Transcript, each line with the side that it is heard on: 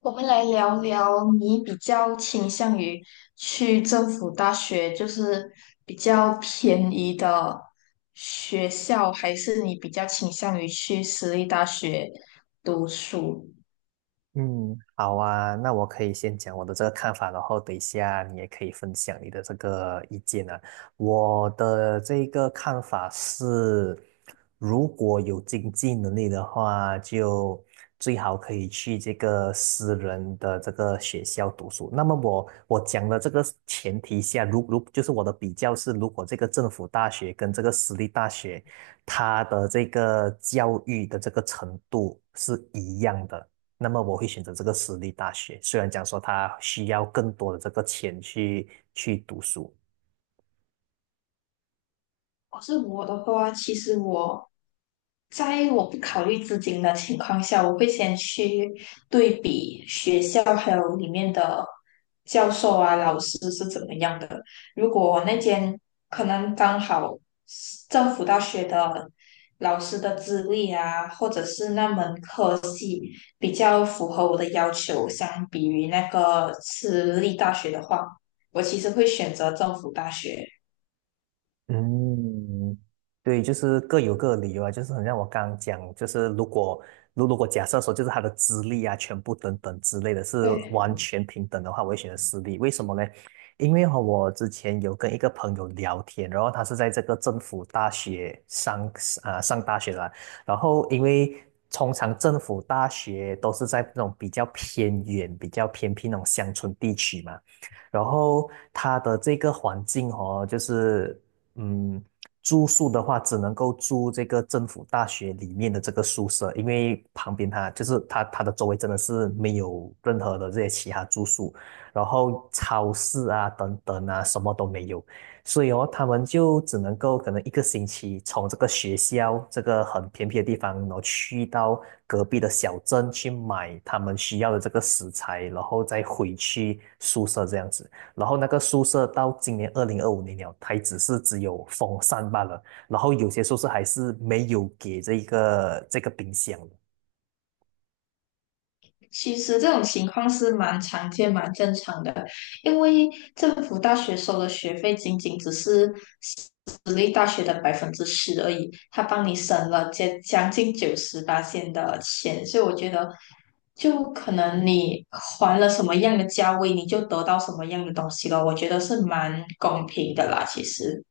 left: 我们来聊聊，你比较倾向于去政府大学，就是比较便宜的学校，还是你比较倾向于去私立大学读书？
right: 嗯，好啊，那我可以先讲我的这个看法，然后等一下你也可以分享你的这个意见啊。我的这个看法是，如果有经济能力的话，就最好可以去这个私人的这个学校读书。那么我讲的这个前提下，就是我的比较是，如果这个政府大学跟这个私立大学，它的这个教育的这个程度是一样的。那么我会选择这个私立大学。虽然讲说他需要更多的这个钱去读书，
left: 我的话，其实我在我不考虑资金的情况下，我会先去对比学校还有里面的教授啊、老师是怎么样的。如果我那间可能刚好是政府大学的老师的资历啊，或者是那门科系比较符合我的要求，相比于那个私立大学的话，我其实会选择政府大学。
right: 嗯，对，就是各有各的理由啊，就是很像我刚刚讲，就是如果如果假设说就是他的资历啊、全部等等之类的是完
left: 对。
right: 全平等的话，我会选择私立。为什么呢？因为和我之前有跟一个朋友聊天，然后他是在这个政府大学上上大学的啦，然后因为通常政府大学都是在那种比较偏远、比较偏僻那种乡村地区嘛。然后他的这个环境哦，就是嗯，住宿的话，只能够住这个政府大学里面的这个宿舍，因为旁边它就是它的周围真的是没有任何的这些其他住宿，然后超市啊等等啊什么都没有，所以哦，他们就只能够可能一个星期从这个学校这个很偏僻的地方，然后去到隔壁的小镇去买他们需要的这个食材，然后再回去宿舍这样子。然后那个宿舍到今年2025年了，它只有风扇罢了，然后有些宿舍还是没有给这个冰箱的。
left: 其实这种情况是蛮常见、蛮正常的，因为政府大学收的学费仅仅只是私立大学的10%而已，他帮你省了将近98线的钱，所以我觉得，就可能你还了什么样的价位，你就得到什么样的东西了，我觉得是蛮公平的啦，其实。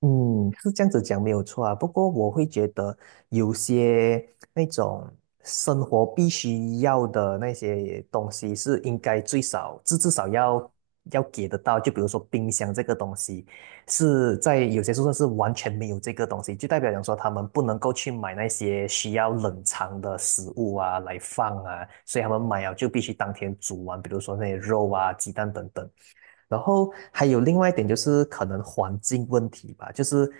right: 嗯，是这样子讲没有错啊。不过我会觉得有些那种生活必须要的那些东西是应该最少至少要给得到。就比如说冰箱这个东西，是在有些宿舍是完全没有这个东西，就代表讲说他们不能够去买那些需要冷藏的食物啊来放啊，所以他们买了就必须当天煮完，比如说那些肉啊、鸡蛋等等。然后还有另外一点就是可能环境问题吧，就是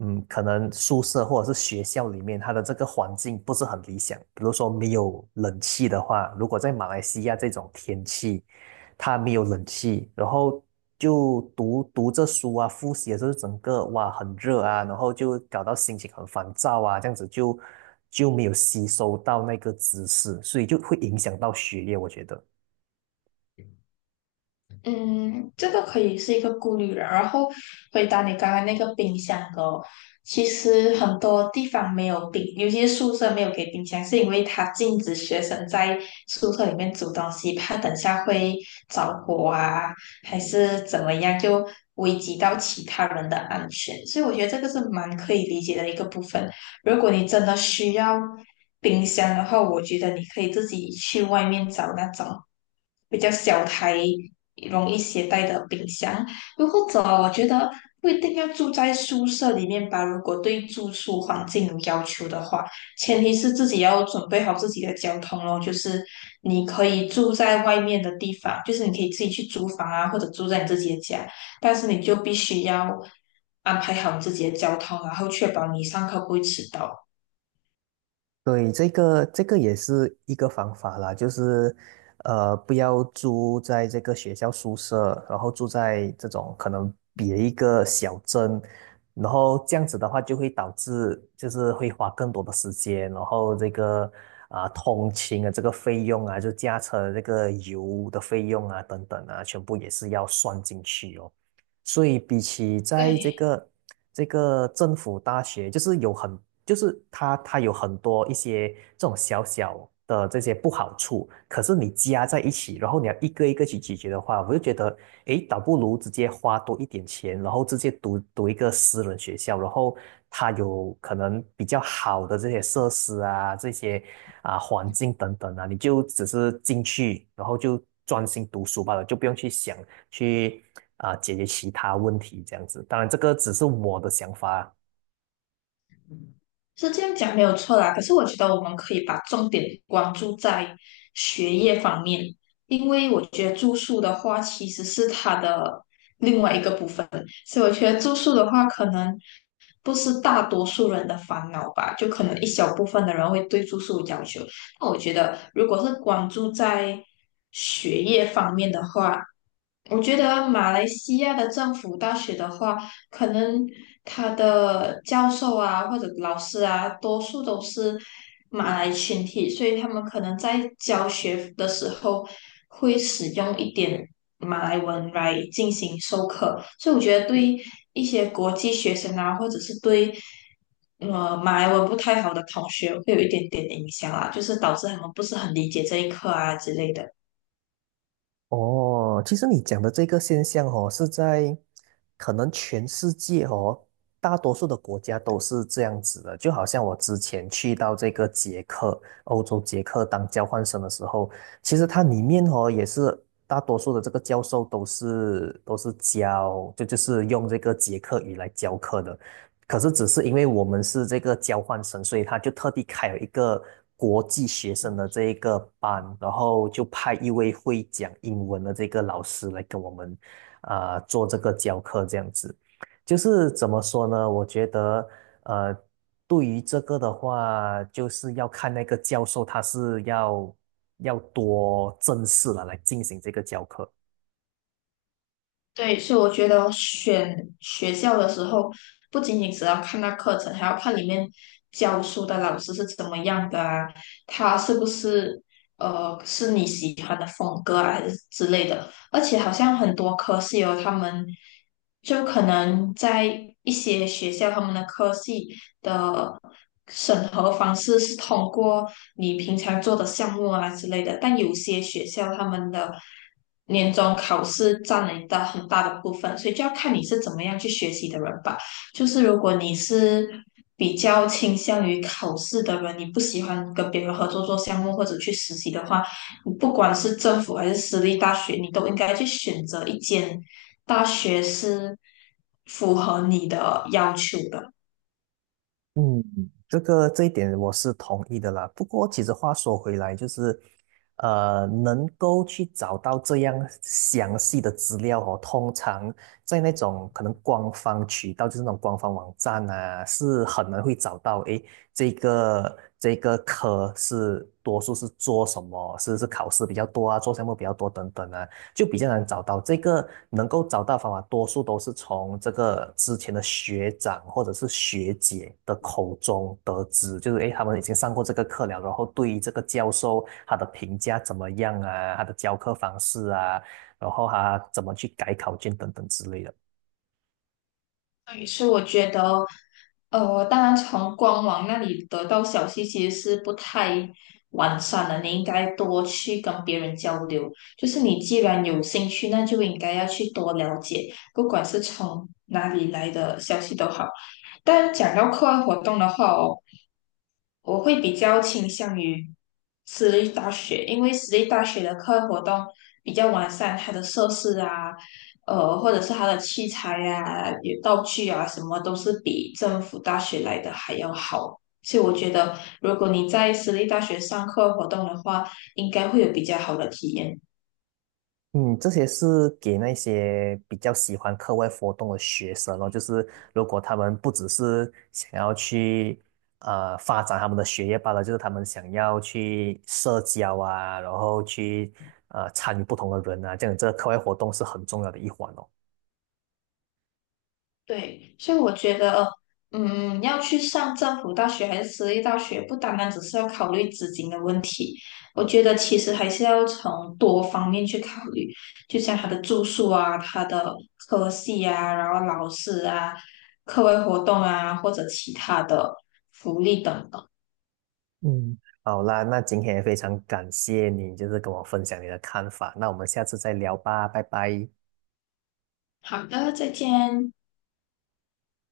right: 嗯，可能宿舍或者是学校里面它的这个环境不是很理想，比如说没有冷气的话，如果在马来西亚这种天气，它没有冷气，然后就读着书啊，复习的时候整个哇很热啊，然后就搞到心情很烦躁啊，这样子就没有吸收到那个知识，所以就会影响到学业，我觉得。
left: 嗯，这个可以是一个顾虑了。然后回答你刚刚那个冰箱的哦，其实很多地方没有冰，尤其是宿舍没有给冰箱，是因为它禁止学生在宿舍里面煮东西，怕等下会着火啊，还是怎么样，就危及到其他人的安全。所以我觉得这个是蛮可以理解的一个部分。如果你真的需要冰箱的话，我觉得你可以自己去外面找那种比较小台、容易携带的冰箱。又或者，我觉得不一定要住在宿舍里面吧。如果对住宿环境有要求的话，前提是自己要准备好自己的交通咯。就是你可以住在外面的地方，就是你可以自己去租房啊，或者住在你自己的家。但是你就必须要安排好自己的交通，然后确保你上课不会迟到。
right: 对，这个也是一个方法啦，就是不要住在这个学校宿舍，然后住在这种可能别一个小镇，然后这样子的话就会导致就是会花更多的时间，然后这个通勤的这个费用啊，就驾车的这个油的费用啊等等啊，全部也是要算进去哦。所以比起在
left: 对，
right: 这个政府大学，就是有很，就是它有很多一些这种小小的这些不好处，可是你加在一起，然后你要一个一个去解决的话，我就觉得，诶，倒不如直接花多一点钱，然后直接读一个私人学校，然后它有可能比较好的这些设施啊，这些啊环境等等啊，你就只是进去，然后就专心读书罢了，就不用去想。去解决其他问题这样子。当然，这个只是我的想法啊。
left: 是这样讲没有错啦，可是我觉得我们可以把重点关注在学业方面，因为我觉得住宿的话其实是它的另外一个部分，所以我觉得住宿的话可能不是大多数人的烦恼吧，就可能一小部分的人会对住宿有要求。那我觉得如果是关注在学业方面的话，我觉得马来西亚的政府大学的话，可能他的教授啊或者老师啊，多数都是马来群体，所以他们可能在教学的时候会使用一点马来文来进行授课，所以我觉得对一些国际学生啊，或者是对马来文不太好的同学，会有一点点影响啊，就是导致他们不是很理解这一课啊之类的。
right: 哦，其实你讲的这个现象哦，是在可能全世界哦，大多数的国家都是这样子的。就好像我之前去到这个捷克，欧洲捷克当交换生的时候，其实它里面哦也是大多数的这个教授都是教，就是用这个捷克语来教课的。可是只是因为我们是这个交换生，所以他就特地开了一个国际学生的这一个班，然后就派一位会讲英文的这个老师来跟我们做这个教课，这样子。就是怎么说呢？我觉得呃，对于这个的话，就是要看那个教授他是要多正式了来进行这个教课。
left: 对，所以我觉得选学校的时候，不仅仅只要看那课程，还要看里面教书的老师是怎么样的啊，他是不是是你喜欢的风格啊，还是之类的。而且好像很多科系哦，他们就可能在一些学校，他们的科系的审核方式是通过你平常做的项目啊之类的，但有些学校他们的年终考试占了一大很大的部分，所以就要看你是怎么样去学习的人吧。就是如果你是比较倾向于考试的人，你不喜欢跟别人合作做项目或者去实习的话，不管是政府还是私立大学，你都应该去选择一间大学是符合你的要求的。
right: 嗯，这一点我是同意的啦。不过，其实话说回来，就是，能够去找到这样详细的资料哦，通常在那种可能官方渠道，就是那种官方网站啊，是很难会找到。诶，这个科是多数是做什么？是考试比较多啊，做项目比较多等等啊。就比较难找到。这个能够找到方法，多数都是从这个之前的学长或者是学姐的口中得知，就是诶，他们已经上过这个课了，然后对于这个教授他的评价怎么样啊，他的教课方式啊，然后他怎么去改考卷等等之类的。
left: 对，所以我觉得，当然从官网那里得到消息其实是不太完善的，你应该多去跟别人交流。就是你既然有兴趣，那就应该要去多了解，不管是从哪里来的消息都好。但讲到课外活动的话哦。我会比较倾向于私立大学，因为私立大学的课外活动比较完善，它的设施啊，或者是它的器材啊、有道具啊，什么都是比政府大学来的还要好。所以我觉得，如果你在私立大学上课外活动的话，应该会有比较好的体验。
right: 嗯，这些是给那些比较喜欢课外活动的学生哦，就是如果他们不只是想要去发展他们的学业罢了，就是他们想要去社交啊，然后去参与不同的人啊，这样这个课外活动是很重要的一环哦。
left: 对，所以我觉得，嗯，要去上政府大学还是私立大学，不单单只是要考虑资金的问题，我觉得其实还是要从多方面去考虑，就像他的住宿啊、他的科系啊，然后老师啊、课外活动啊，或者其他的福利等等。
right: 嗯，好啦，那今天也非常感谢你，就是跟我分享你的看法，那我们下次再聊吧，拜拜。
left: 好的，再见。